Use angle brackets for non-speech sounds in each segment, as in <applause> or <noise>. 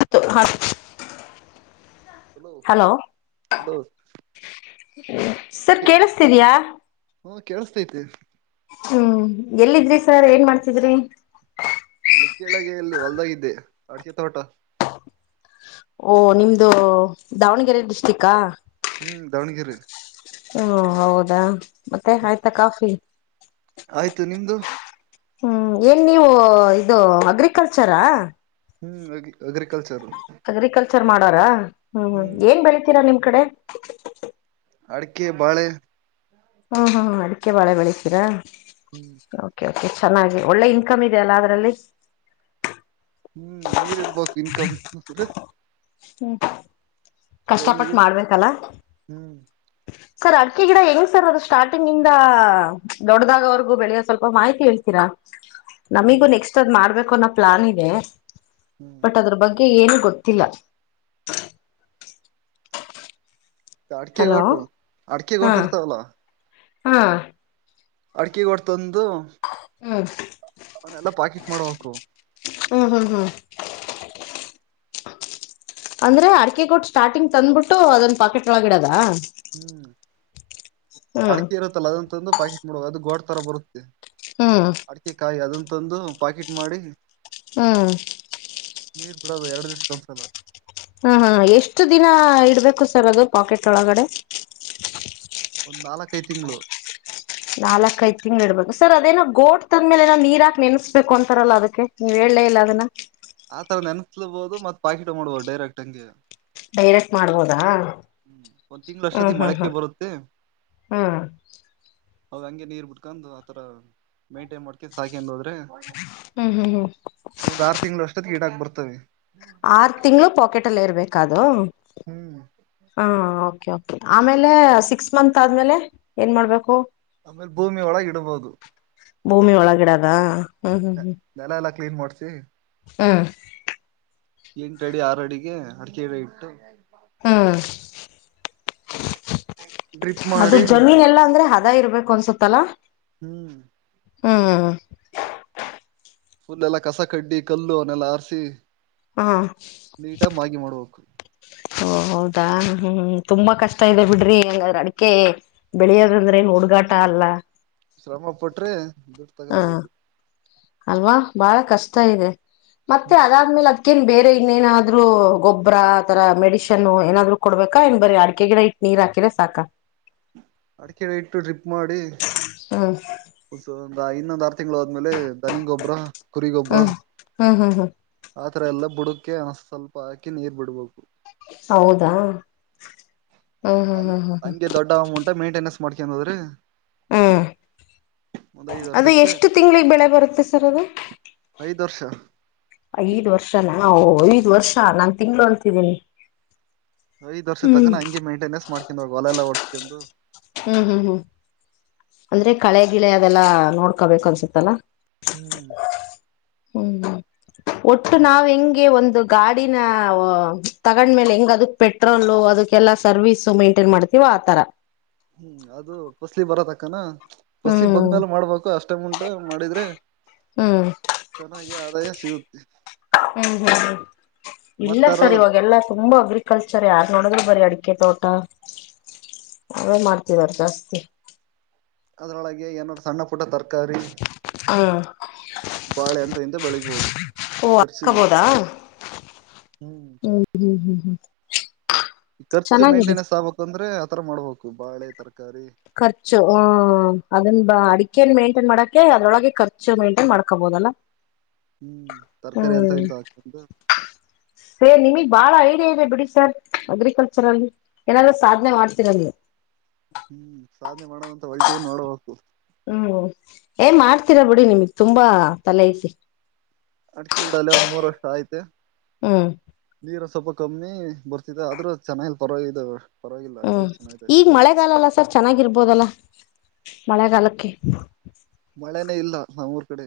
ಹತ್ತು ಹ hello hello ಹ್ಮ ಸರ್ ಕೇಳಸತೀದಯಾ ಹ್ಮ ಕೇಳಸ್ತೈತಿ ಹ್ಮ್ ಎಲ್ಲಿದ್ರಿ ಸರ್ ಏನ್ ಮಾಡ್ತಿದ್ರಿ ಕೆಳಗೆ ಎಲ್ಲಿ ಹೊಲ್ದಾಗಿದ್ದೆ ಅಡಕೆ ತೋಟ ಓಹ ನಿಮ್ದು ದಾವಣಗೆರೆ ಡಿಸ್ಟ್ರಿಕಾ ಹ್ಮ್ ದಾವಣಗೆರೆ ಹ್ಮ ಹೌದಾ ಮತ್ತೆ ಆಯ್ತಾ ಕಾಫಿ ಆಯ್ತು ನಿಮ್ದು ಹ್ಮ್ ಏನ್ ನೀವು ಇದು ಅಗ್ರಿಕಲ್ಚರಾ ಹ್ಮ್ ಅಗ್ರಿಕಲ್ಚರ್ ಅಗ್ರಿಕಲ್ಚರ್ ಮಾಡೂರಾ ಹ್ಮ್ ಹ್ಮ್ ಏನ್ ಬೆಳಿತೀರಾ ನಿಮ್ ಮ್ಮ ಕಡೆ ಅಡಕೆ ಬಾಳೆ ಹ್ಮ್ ಹ್ಮ್ ಹ್ಮ ಅಡಿಕೆ ಬಾಳೆ ಬೆಳಿತೀರಾ ಹ್ಮ್ ಓಕೆ ಚೆನ್ನಾಗಿ ಒಳ್ಳೆ ಇನ್ಕಮ್ ಇದೆ ಅಲ್ಲ ಅದ್ರಲ್ಲಿ ಹ್ಮ್ ನೀರಿ ಇಡ್ಬೇಕು ಇನ್ಕಮ್ ಹ್ಮ್ ನೀ ಕಷ್ಟಪಟ್ಟು ಮಾಡ್ಬೇಕಲ್ಲ ಹ್ಮ್ ಸರ್ ಅಡಕೆ ಗಿಡ ಹೆಂಗ್ ಸರ್ ಅದು ಸ್ಟಾರ್ಟಿಂಗ್ ಇಂದ ದೊಡ್ಡ್ದಾಗ ಅವ್ರಗೂ ಬೆಳೆಯ ಸ್ವಲ್ಪ ಮಾಹಿತಿ ಹೇಳ್ತೀರಾ ನಮಗ ಹ್ಮ್ ನೆಕ್ಸ್ಟ್ ಅದ್ ಮಾಡ್ಬೇಕು ಪ್ಲಾನ್ ಇದೆ ಹ್ಮ್ ಬಟ್ ಅದ್ರ ಬಗ್ಗೆ ಗೆ ಏನು ಗೊತ್ತಿಲ್ಲ ಅಡಕೆ ಹಲೋ ಗೊಟು ಅಡಕೆ ಹಾ ಗೊಟು ಇರ್ತಲ್ಲ ಹಾ ಅಡಿಕೆಗೊಟ್ ತಂದು ಹದು ಅವನ್ನೆಲ್ಲಾ ಪಾಕೆಟ್ ಮಾಡ್ಬೇಕು ಹ್ಮ್ ಹ್ಮ್ ಹ್ಮ್ ಅಂದ್ರೆ ಅಡಕೆ ಕೊಟ್ಟು ಸ್ಟಾರ್ಟಿಂಗ್ ತಂದ್ಬಿಟ್ಟು ಅದೊಂದು ಪಾಕೆಟ್ ಒಳಗ ಇಡದ ಹ್ಮ್ ಹ್ಮ್ ಅಡಕೆ ಇರುತ್ತಲ್ಲ ಅದಂತಂದು ಪಾಕೆಟ್ಡುವ ಅದು ಗೋಡ್ ಬ ಹ್ಮ್ ಅಡಿಕೆ ಕಾಯಿ ಅದ ತಂದು ಪಾಕಿಟ್ ಮಾಡಿ ಹಾ ನೀರ್ ಬಿಡದು ಎರಡು ದಿವಸ ಕನ್ಸಲ್ಲ ಹ್ಮ್ ಹ್ಮ್ ಎಷ್ಟು ದಿನ ಇಡ್ಬೇಕು ಸರ್ ಅದು ಪಾಕೆಟ್ ಒಳಗಡೆ ಒಂದ್ ನಾಲ್ಕೈ ತಿಂಗಳು ನಾಲ್ಕ್ ಐದ್ ತಿಂ್ಗಳು ಇಡ್ಬೇಕು ಸರ್ ಅದೇನ ಗೋಟ್ ತಂದ್ಮೇಲೆಏನ್ ನೀರ್ ಹಾಕ್ ನೆಮಸ್ಬೇಕು ಅಂತಾರಲ್ಲ ಅದಕ್ಕೆ ನೀವ ಹ ಹೇಳಳ್ಳೇ ಇಲ್ಲ ಅದನ್ನ ಆತರ ನೆನ್ಸ್ಲಬಹುದು ಮತ್ ಪಾಕಿಟ ಮಾಡ್ಬೋದು ಡೈರೆಕ್ಟ್ ಹಂಗೆ ಬೈರಕ್ ಮಾಡ್ಬೋದಾ ಹ್ಮ್ ಒಂದ್ ತಿಂಳ ಹ್ಮ್ ಅಷ್ಟದ ಹ್ಮ್ ಮಳೆಕ್ಕೆ ಹ್ಮ್ ಬರುತ್ತೆ ಹ್ಮ್ ಹೌದ ಹಂಗೆ ನೀರ್ ಬಿಟ್ಕೊಂಡ್ ಆತರ ಮೈಂಟೈನ್ ಮಾಡ್ಕೊಂಡ ಸಾಕಿ ಹೋದ್ರೆ ಹ್ಮ್ ಹ್ಮ್ ಹ್ಮ್ ಗೀಡಾಗ ಬರ್ತವೆ ಆರು ತಿಂಗಳು ಪಾಕೆಟ್ ಅಲ್ಲಿ ಇರ್ಬೇಕ ಹ ಹ್ಮ್ ಹಾ ಕೆ ಆಮೇಲೆ ಸಿಕ್ಸ್ ಮಂತ್ ಆದ್ಮೇಲೆ ಏನ್ ಮಾಡ್ಬೇಕು ಆಮೇಲೆ ಭೂಮಿಯ ಒಳಗ ಇಡಬಹುದು ಭೂಮಿ ಒಳಗಿಡದ ಹ್ಮ ಹ್ಮ ಹ್ಮ ನೆಲ ಎಲ್ಲಾ ಕ್ಲೀನ್ ಮಾಡ್ಸ ಹಾ ಎಂಟು ಅಡಿ ಆರ ಅಡಿಗೆ ಅಡಿಕೆಡೆ ಇಟ್ಟು ಹ್ಮ ಡ್ರಿಪ್ ಅದು ಮಾಡಿ ಜಮೀನ್ ಎಲ್ಲಾ ಅಂದ್ರೆ <unintelligible> ಇರ್ಬೇಕು ಅನ್ಸುತ್ತಲ್ಲಾ ಹ್ಮ್ ಹ್ಮ್ ಫುಲ್ಲೆಲ್ಲಾ ಕಸ ಕಡ್ಡಿ ಕಲ್ಲು ಅವನ್ನೆಲ್ಲ ಹಾರ್ಸಿ ಹಾ ನೀಟಾಗಿ ಮಾಗಿ ಮಾಡ್ಬೇಕು ಓ ಹೌದಾ ಹ್ಮ್ ತುಂಬಾ ಕಷ್ಟ ಇದೆ ಬಿಡ್ರಿ ಹೆಂಗ ಅಡಿಕೆ ಬೆಳೆಯೋದಂದ್ರೆ ಏನ್ ಹುಡುಗಾಟ ಅಲ್ಲ ಶ್ರಮ ಪಟ್ರೆ ದುಡ್ಡು ಹ ತಗೋಬೋದು ಅಲ್ವಾ ಬಾಳ ಕಷ್ಟ ಇದೆ ಮತ್ತೆ ಅದಾದ್ಮೇಲೆ ಅದ ಅಕ್ಕೇನ್ ಬೇರೆ ಇನ್ನೇನಾದ್ರು ಗೊಬ್ಬರ ಆ ತರ ಮೆಡಿಶನ್ ಏನಾದ್ರು ಕೊಡ್ಬೇಕಾ ಏನ್ ಬರ ಅಡಕ ಗಿಡ ಇಟ್ ನೀರ್ ಹಾಕಿರ ಸಾಕ ಕೇಳ್ ಅಡಕೆಡೆ ಇಟ್ಟು ಟ್ರಿಪ್ ಮಾಡಿ ಹ್ಮ್ ಸ ಐದು ಇನ್ನೊಂದ್ ಆರು ತಿಂಗಳು ಹೋದ್ಮೇಲೆ ಧನಿ ಗೊಬ್ಬರ ಕುರಿ ಗೊಬ್ಬರ ಹ್ಮ್ ಹ್ಮ್ ಹ್ಮ್ ಹ್ಮ್ ಆ ಅತರ ಎಲ್ಲ ಬುಡಕೆ ಆಸ ಸ್ವಲ್ಪ ಹಾಕಿ ನೀರ್ ಬಿಡ್ಬೇಕು ಹೌದಾ ಹ್ಮ್ ಹ ಹ್ಮ್ ಹ್ಮ್ ಹ್ಮ್ ಹಂಗೆ ದೊಡ್ಡ ಅಮೌಂಟ್ ಮೇಂಟೆನೆನ್ಸ್ ಮಾಡ್ಕನ್ದ್ರೀ ಹ್ಮ್ ಅದು ವರ್ಷಕ್ಕೆ ಎಷ್ಟು ತಿಂಗಳಿಗೆ ಬೆಳೆ ಬರುತ್ತೆ ಸರ್ ಅದು ಐದರ್ಶ ಐದ್ ವರ್ಷ ಹೋ ಐದ್ ವರ್ಷ ನಾನ್ ತಿಂಗಳು ಅಂತಿದ್ದೀನಿ ಐದ ವರ್ಷ ತಕ ಹ್ಮ್ ನ ಹಂ ಮೇಂಟೇನ್ನಸ್ ಮಾಡ್ <unintelligible> ಹೊಲಲ್ಲ ಓಡ್ಸ್ತಂದು ಹ್ಮ್ ಹ್ಮ್ ಹ್ಮ್ ಅಂದ್ರೆ ಕಳೆ ಗಿಳೆ ಅದೆಲ್ಲಾ ನೋಡ್ಕೊಬೇಕು ಅನ್ಸತ್ತಲ್ಲ ಹ್ಮ್ ಹ್ಮ್ ಒಟ್ಟು ನಾವ ಹೆಂಗೆ ಒಂದು ಗಾಡಿನ ತಗೊಂಡ್ಮೇಲೆ ಹೆಂಗ ಅದಕ್ ಪೆಟ್ರೋಲು ಅದಕ್ಕೆಲ್ಲಾ ಸರ್ವೀಸು ಮೈಂಟೈನ್ ಮಾಡ್ತೀವೋ ಆತರ ಹ್ಮ್ ಅದು ಪಸ್ಲಿ ಬರತ್ ಅಕ್ಕನ ಪಸ್ಲಿಗ್ ಹ್ಮ್ ಬಂದ್ಮೇಲೆ ಮಾಡಬೇಕು ಅಷ್ಟ್ ಟು ಮಾಡಿದ್ರೆ ಹ್ಮ್ ಚನಗ ಆದಾಯ ಸಿಗು ಹ್ಮ್ ಹ್ಮ್ ಹ್ಮ್ ಇಲ್ಲ ಮತ್ತ ಅದ್ರ ಸರ್ ಇವಾಗೆಲ್ಲಾ ತುಂಬಾ ಅಗ್ರಿ ಕಲ್ಚರ್ ಯಾರ್ ನೋಡಿದ್ರು ಬರಿ ಅಡಿಕೆ ತೋಟ ಅವ ಮಾಡ್ತಿದಾರೇ ಜಾಸ್ತಿ ಅದ್ರೊಳಗೆ ಏನಾದ್ರು ಸಣ್ಣ ಪುಟ್ಟ ತರಕಾರಿ ಹಾ ಬಾಳೆ ಅಂತ ಬೆಳಿಬೋದು ಓ ಹಾಕಬೋದಾ ಹ್ಮ್ ಹ್ಮ್ ಹ್ಮ್ ಹ್ಮ ಖರ್ಚು ಮೇಂಟನೆನ್ಸ್ ಆಗ್ಬೇಕು ಅಂದ್ರೆ ಆತರ ಮಾಡ್ಬಬೇಕು ಬಾಳೆ ತರಕಾರಿ ಖರ್ಚು ಹ್ಮ ಅದನ್ನ ಅಡಿಕೆ ಮೇನ್ ಟೈನ್ ಮಾಡಕೆ ಅದ್ರೊಳಗೆ ಖರ್ಚು ಮೇಂಟೈನ್ ಮಾಡ್ಕೋಬಹುದಲ್ಲಾ ಹ್ಮ್ ತರಕಾರಿ ಎಂತ ಇಂತ ಹಗೆ ಇದೆ ಬಿಡಿ ಸರ್ ಅಗ್ರಿಕಲ್ಚರ್ ಅಲ್ಲಿ ಏನಾದ್ರು ಸಾಧನೆ ಮಾಡ್ತೀರ ನೀವು ಹ್ಮ್ ಸಾಧನೆ ಮಾಡೋದಂತ ಹೊಲ್ಟಿ ನೋಡಬೇಕು ಹ್ಮ್ ಏ ಮಾಡ್ತೀರಾ ಬಿಡಿ ನಿಮ್ಗ್ ತುಂಬಾ ತಲೆ ಐತಿ ಅಡಿಗೆ ಗಿಡಲ್ಲ ಒಂದ್ ಮೂರ್ ವರ್ಷ್ಟ ಆಯ್ತೆ ಹ್ಮ್ ನೀ ಸ್ವಲ್ಪ ಕಮ್ಮಿ ಬರ್ತಿದೆ ಆದ್ರೂ ಚೆನ್ನಾಗಿಲ್ ಪರವಾಗಿದಾವೆ ಹ್ಮ್ ಈಗ ಮಳೆಗಾಲಲ್ಲ ಸರ್ ಚೆನ್ನಾಗಿರ್ಬೋದಲ್ಲಾ ಮಳೆಗಾಲಕ್ಕೆ ಮಳೆನೇ ಇಲ್ಲ ನಮ್ಮ್ ಊರ್ ಕಡೆ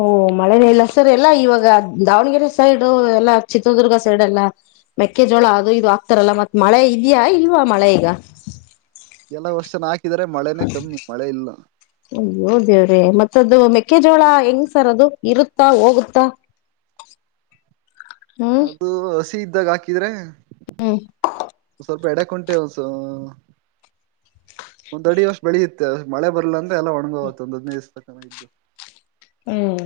ಓ ಮಳೆನೇ ಇಲ್ಲ ಸರ್ ಎಲ್ಲಾ ಇವಾಗ ದಾವಣಗೆರೆ ಸೈಡು ಎಲ್ಲಾ ಚಿತ್ರದುರ್ಗ ಸೈಡ್ ಎಲ್ಲಾ ಮೆಕ್ಕೆಜೋಳ ಅದು ಇದು ಆಗ್ತಾರಲ್ಲ ಮತ್ ಮಳೆ ಇದ್ಯಾ ಇಲ್ವಾ ಮಳೆ ಈಗ ಎಲ್ಲ ವರ್ಷನು ಹಾಕಿ ಸಿಕ್ಕಿದ್ರೆ ಮಳೆನೆ ಕಮ್ಮಿ ಮಳೆ ಇಲ್ಲ ದೇವ್ರೇ ಮತ್ತದು ಮೆಕ್ಕೆಜೋಳ ಹೆಂಗ್ ಸರ್ ಅದು ಇರುತ್ತಾ ಹೋಗುತ್ತ ಅದು ಇದ್ದಾಗ ಹಾಕಿದ್ರೆ ಹ್ಮ್ ಸ್ವಲ್ಪ ಎಡೆ ಕುಂಟೆ ಒಂದ್ ಅಡಿ ಅಷ್ಟ್ ಬೆಳಿಯುತ್ತೆ ಮಳೆ ಬರ್ಲ ಅಂದ್ರೆ ಎಲ್ಲ ಒಣಗೋಗತ್ತೆ ಒಂದ್ ಹದಿನೈದು ದಿವಸತಕನ ಇದ್ದು ಹ್ಮ್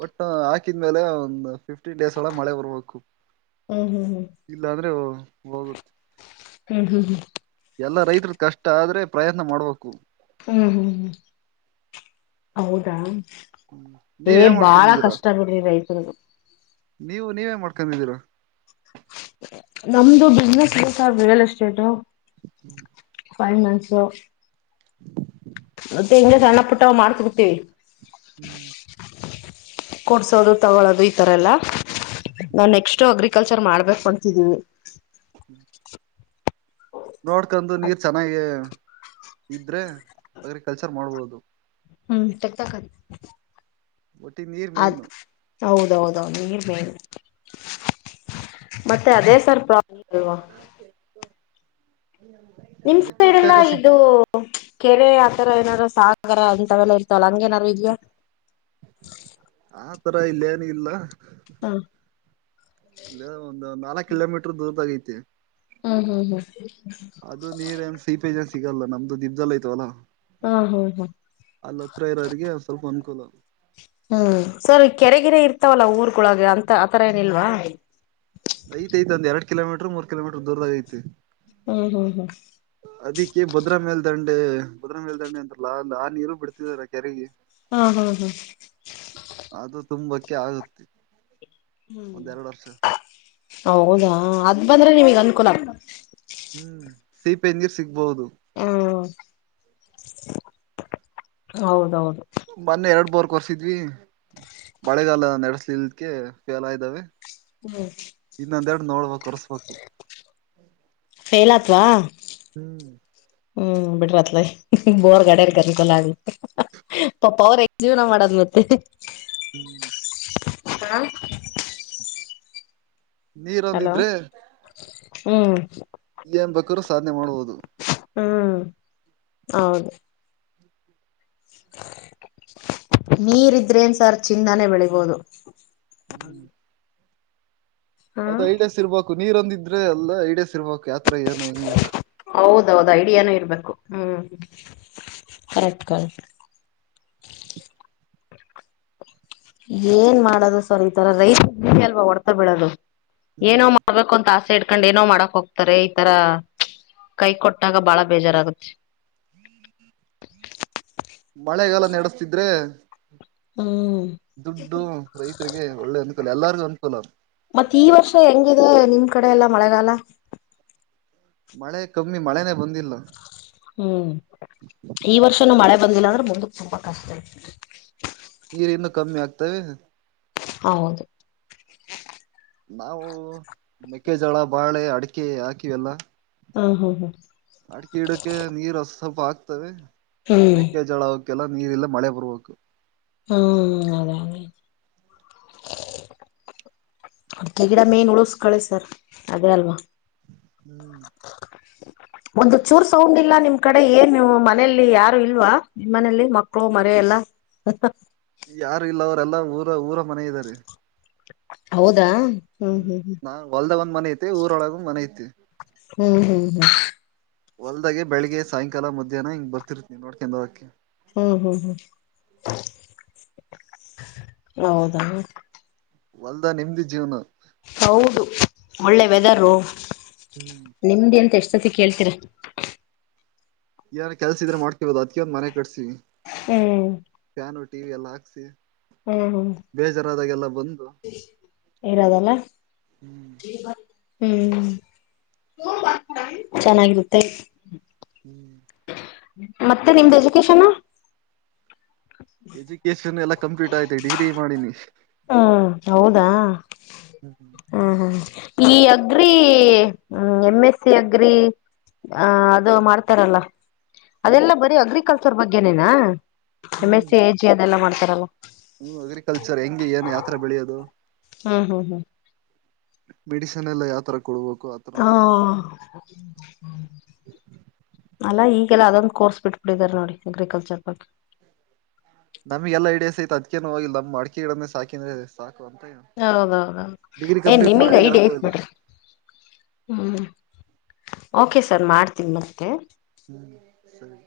ಬಟ್ ಹಾಕಿದ್ಮೇಲೆ ಒಂದು ಫಿಫ್ಟಿನ್ ಡೇಸ್ ಒಳಗೆ ಮಳೆ ಬರ್ಬೇಕು ಹ್ಮ್ ಹ್ಮ್ ಹ್ಮ್ ಇಲ್ಲ ಅಂದ್ರೆ ಹೋಗುತ್ತೆ ಹ್ಮ ಹ್ಮ ಹ್ಮ ಎಲ್ಲಾ ರೈತರ ಕಷ್ಟ ಆದ್ರೆ ಪ್ರಯತ್ನ ಮಾಡ್ಬೇಕು ಹ್ಮ್ ಹ್ಮ್ ಹ್ಮ್ ಹೌದ ಏ ನೀವ್ ಏನ್ ಬಾಳ ಮಾಡ್ಕೊಂಡಿದೀರಾ ಕಷ್ಟ ಬಿಡ್ರಿ ರೈತರಿಗ್ ನೀವು ನೀವೇನ್ ಮಾಡ್ಕೊಂಡಿದ್ದೀರ ನಮ್ದು ಬಿಸ್ನೆಸ್ ಇದೆ ಸರ್ ರಿಯಲ್ ಎಸ್ಟೇಟ್ <inaudible> ಫೈನಾನ್ಸು ಮತ್ತೆ ಹಿಂಗ ಸಣ್ಣ ಪುಟ್ಟ ಮಾಡ್ತಿಡ್ತೀವಿ ಹ್ಮ್ ಕೊಡ್ಸೋದು ತಗಳೋದು ಈತರ ಎಲ್ಲ ನಾ ನೆಕ್ಸ್ಟ್ ಅಗ್ರಿಕಲ್ಚರ್ ಮಾಡ್ಬೇಕು ಅಂತಿದ್ದೀವಿ ನೋಡ್ಕಂಡು ನೀರ್ ಚೆನ್ನಾಗಿ ಇದ್ರೆ ಅಗ್ರಿಕಲ್ಚರ್ ಮಾಡ್ಬೋದು ಹ್ಮ್ ತಕತ್ ಒಟ್ಟಿ ನೀರ್ ಮೇನು ಹೌದೌದೌದು ನೀರ ಮೇನ ಮತ್ತೆ ಅದೇ ಸರ್ ಪ್ರ ಅಲ್ಲ ನಿಮ್ ಸೈಡ್ನ ಸಿಗ್ ಇದು ಕೆರೆ ಆ ಈಥರ ಏನಾದಾರರು ಸಾಗರ ಅಂತವೆಲ್ಲಾ ಇರ್ತವಲ್ಲ ಹಂಗೇನಾರು ಈದಿಯಾ ಆ ತರ ಇಲ್ಲ ಏನ ಇಲ್ಲ ಹಾ ಇಲ್ಲ ಒಂದು ನಾಕ ಕಲಮೀಟರ್ ದೂರ ತಗೈತೆ ಹ್ಮ್ ಹ್ಮ್ ಹ್ಮ್ ಲ್ಲ ನಮ್ದು ದೀಪ್ ದಲ್ಲ ಆಯತವಲ್ಲ ಹಾ ಹ್ಮ್ ಹ್ಮ್ ಇರೋರಿಗೆ ಸ್ವಲ್ಪ ಅನುಕೂಲ ಹ್ಮ್ ಸರಿ ಕೆರೆಗೆರೆ ಇರ್ತ ಇರ್ತವಲ್ಲ ಊರ್ಗಳೊಳಗೆ ಅಂತ ಆತರ ಏನಿಲ್ವಾ ಐತೆೈಐ ಅಂದ ಎಡು ಕಿಲೋಮೀಟರ್ ಮೂರು ಕಿಲೋಮೀಟರ್ ದೂರದಾಗ ಐತಿ ಹ್ಮ್ ಹ್ಮ್ ಹ್ಮ್ ಅದಿ ಕೆ ಭದ್ರಾ ಮಲ್ ದಂಡೆ ಬದ್ರ ಮೇಲ್ದಂಡೆ ಅಂತಲ್ಲ ಅ ಆ ನೀರು ಬಿಡ್ತಿದಾರ ಕೆರೆಗೆ ಹಾ ಹಾ ಹಾ ಅದು ತುಂಬಕ್ಕೆ ಆಗುತ್ತೆ ಒಂದ ಎರಡು ವರ್ಷ ಹೌದಾ ಅದ ಬಂದ್ರೆ ನಿಮಗ್ ಅನ್ಕೂಲ ಹ್ಮ್ ಸಿಪೆ ನೀರ್ ಸಿ ಬೌದು ಹ್ಮ್ ಹೌದೌದು ಮೂನ್ನೆ ಎರಡು ಬೂರ್ ಕೊರ್ಸಿದ್ವಿ ಮಳೆಗಾಲ ನಡೆಸ್ಲಲ್ಕ್ಕೆ ಫೇಲ್ ಆದವೆ ಹ್ಮ್ ರಡಿ ನೋಡಬೇಕ ಕರಸಬೇಕ ವಾ ಹ್ಮ್ ಹ್ಮ್ ಬಿಟ್ರತ್ಲ ಬೋರ್ ಗಡರ್ ಕರ್ಲ ಆಗ ಪಪ ಅವ್ರ ಜೀವನ ಮಾಡದ್ ಮತ್ತೆ ಹ್ಮ್ ಹ ನೀರ ಒಂದಿದ್ರೆ ಹ್ಮ್ ಏನ್ ಬೇಕಾದ್ರೂ ಸಾಧನೆ ಮಾಡುವುದು ಹ್ಮ್ ಹೌದು ನೀರಿದ್ರೇನ್ ಸರ್ ಚಿಂದನೆ ಬೆಳಿಬೋದು ಹ್ಮ್ ಅದ ಹ್ಮ್ ಐಡಸ್ ಇರ್ಬೇಕು ನೀರೊಂದ ಎಲ್ಲ ಇಡೇ ಸಿರ್ಬೇಕಕ್ ಯ ಹೌದೌದು ಐಡಿಯಾನು ಇರ್ಬೇಕು ಹ್ಮ್ ಹರಕಲ್ ಏನ್ ಮಾಡದು ಸರ್ ಈ ತರ ರೈತ ಅಲ್ವಾ ಹೊಡ್ತ ಬಿಡದು ಏನೋ ಹ್ಮ್ ಮಾಡ್ಬೇಕು ಅಂತ ಆಸೆ ಇಡ್ಕೊಂಡು ಏನ ಏನೋ ಮಾಡಕ್ ಹೋಗ್ತಾರೆ ಈತರ ಕೈ ಕೊಟ್ಟಾಗ ಬಾಳ ಬೇಜಾರಾಗುತ್ತೆ ಮಳೆಗಲ್ಲ ನಡೆಸ್ತಿದ್ರೆ ಹ್ಮ್ ದುಡ್ಡು ರೈತರಿಗೆ ಒಳ್ಳೆ ಅನ್ಕಲ್ಲ ಎಲ್ಲಾರ ಅನುಕೂಲ ಮತ್ತೆ ಈ ವರ್ಷ ಹೆಂಗಿದೆ ನಿಮ್ ಕಡೆ ಎಲ್ಲಾ ಮಳೆಗಾಲ ಮಳೆ ಕಮ್ಮಿ ಮಳೆನೆೇ ಬಂದಿಲ್ಲ ಹ್ಮ್ ಈ ವರ್ಷನು ಮಳೆ ಬಂದಿಲ್ಲ ಅಂದ್ರೆ ಬಂದಕ್ ತುಪ ಕಷ್ಟ ನೀರಿಂದ ಕಮ್ಮಿ ಆಗ್ತವೆ ಹೌದು ನಾವು ಮೆಕ್ಕೆಜಳ ಬಾಳೆ ಅಡಿಕೆ ಹಾಕಿವೆಲ್ಲ ಹಾ ಹಾ ಹಾ ಅಡಿಕೆ ಗಿಡಕ್ಕೆ ನೀರು ಸ್ವಲ್ಪ ಆಗ್ತವೆ ಹ್ಮ್ ಮೇಕ ಜಳೋಗ ಎಲ್ಲ ನೀರು ಇಲ್ಲ ಮಳೆ ಪರ್ವು ಹ್ಮ್ ಅದೇ ಅದೇ ಅದಕ ಗಿಡ ಮೇನ್ ನಳು ಕಳಿಸ ಸರ್ ಅದೇ ಅಲ್ವಾ ಹ್ಮ್ ಒಂದು ಚೂರ್ ಸೌಂಡ್ ಇಲ್ಲ ನಿಮ್ ಕಡೆ ಏನ್ ನೀವು ಮನೇಲಿ ಯಾರು ಇಲ್ವಾ ನಿಮ್ಮ್ನಲಿ ಮಕ್ಕಳು ಮರಿ ಎಲ್ಲ ಯಾರು ಇಲ್ಲ ಅವರೆಲ್ಲಾ ಊರ ಊರ ಮನೆ ಇದ್ದಾರೆ ಹೌದಾ ಹ್ಮ್ ನಾ ಹೊಲ್ದಾಗ ಒಂದ್ ಮನ ಐತಿ ಊರೊಳಗಂದ್ ಮನೆ ಐತಿ ಹ್ಮ್ ಹ್ಮ್ ಹ್ಮ್ ಹೊಲ್ದಾಗೆ ಬೆಳಗ್ಗೆ ಸಾಯಂಕಾಲ ಮಧ್ಯಾಹ್ನ ಹಿಂಗ ಬರ್ತಿರ್ತೀವಿ ನೋಡ್ಕೊಂಡ ಹೋಗಕ್ಕೆ ಹ್ಮ್ ಹ್ಮ್ ಹ್ಮ್ ಹೌದಾ ಹೊಲದಾಗ ನೆಮ್ಮದಿ ಜೀವನ ಹೌದು ಒಳ್ಳೆ ವೆದರು ಹ್ಮ್ ನಿಮ್ದ ಎಂತ ಎಷ್ಟ ಸತಿ ಕೇಳ್ತೀರ ಏನರ ಕೆಲ್ಸ ಇದ್ರೆ ಮಾಡ್ತಿರೋದು ಅದಕೆ ಒಂದ್ ಮನೆ ಕಟ್ಸಿನೀ ಹೂ ಫ್ಯಾನ್ ಟಿವಿ ಎಲ್ಲ ಹಾಕ್ಸಿ ಹ್ಮ್ ಹ್ಮ್ ಆದಗೆಲ್ಲಾ ಬಂದು ಇರೋದಲ್ಲ ಹ್ಮ್ ಹ್ಮ್ ಚೆನ್ನಾಗಿರುತ್ತೆ ಹೂ ಮತ್ತೆ ನಿಮ್ದ ಎಜುಕೇಶನ್ ಎಜುಕೇಶನ್ ಎಲ್ಲ ಕಂಪ್ಲೀಟ್ ಆಗಿದೆ ಡಿಗ್ರಿ ಮಾಡಿನಿ ಹ್ಮ್ ಹೌದಾ ಹ್ಮ ಈ agri M S C agri ಅ ಅದು ಮಾಡ್ತಾರಲ್ಲ ಹ್ಮ್ ಅದೆಲ್ಲ ಬರೀ ಅಗ್ರಿಕಲ್ ಬಗ್ಗೆನೇನಾ M S hmm C A G ಅದೆಲ್ಲಾ ಮಾಡ್ತಾರಲ್ಲ ಹ್ಮ ಅಗ್ರಿಕಲ್ಚರ್ ಹೆಂಗೆ ಏನು ಯಾತರ ಬೆಳೆಯೋದು ಹಾ ಹಾ ಹಾ ಮೆಡಿಸಿನ್ ಎಲ್ಲ ಯಾತರ ಹಾ ಅಲ್ಲ ಈ ಎಲ್ಲಾ ಅದೊಂದು ಕೋರ್ಸ್ ಬಿಟ್ಬಿಟ್ಟಿದ್ದಾರೆ ನೋಡಿ ಅಗ್ರಿಕಲ್ಚರ್ ಬಗ್ಗೆ ನಮ್ಗೆಲ್ಲ ಇಡೀಯಾಸ್ ಐತೆ ಅದ್ಕೇನು ಹೋಗಿಲ್ಲ ನಮ್ಮ ಅಡಿಕೆಗಡೇ ಸಾಕಿದ್ರೆ ಸಾಕು ಅಂತ ಹೌದೌದೌದು ಡಿಗ್ರಿ ಏನ್ ಕಂಪ್ಲೀಟ್ ನಿಮಗ್ ಮಾಡಿ ಐಡಿಯಾ ಹೇಳಕ್ ಐತಿ ಹೋಗಿಲ್ಲ ಬಿಡ್ರಿ ಹ್ಮ್ ಓಕೆ ಸರ್ ಮಾಡ್ತೀನಿ ಮತ್ತೆ ಹ್ಮ್ ಸರಿ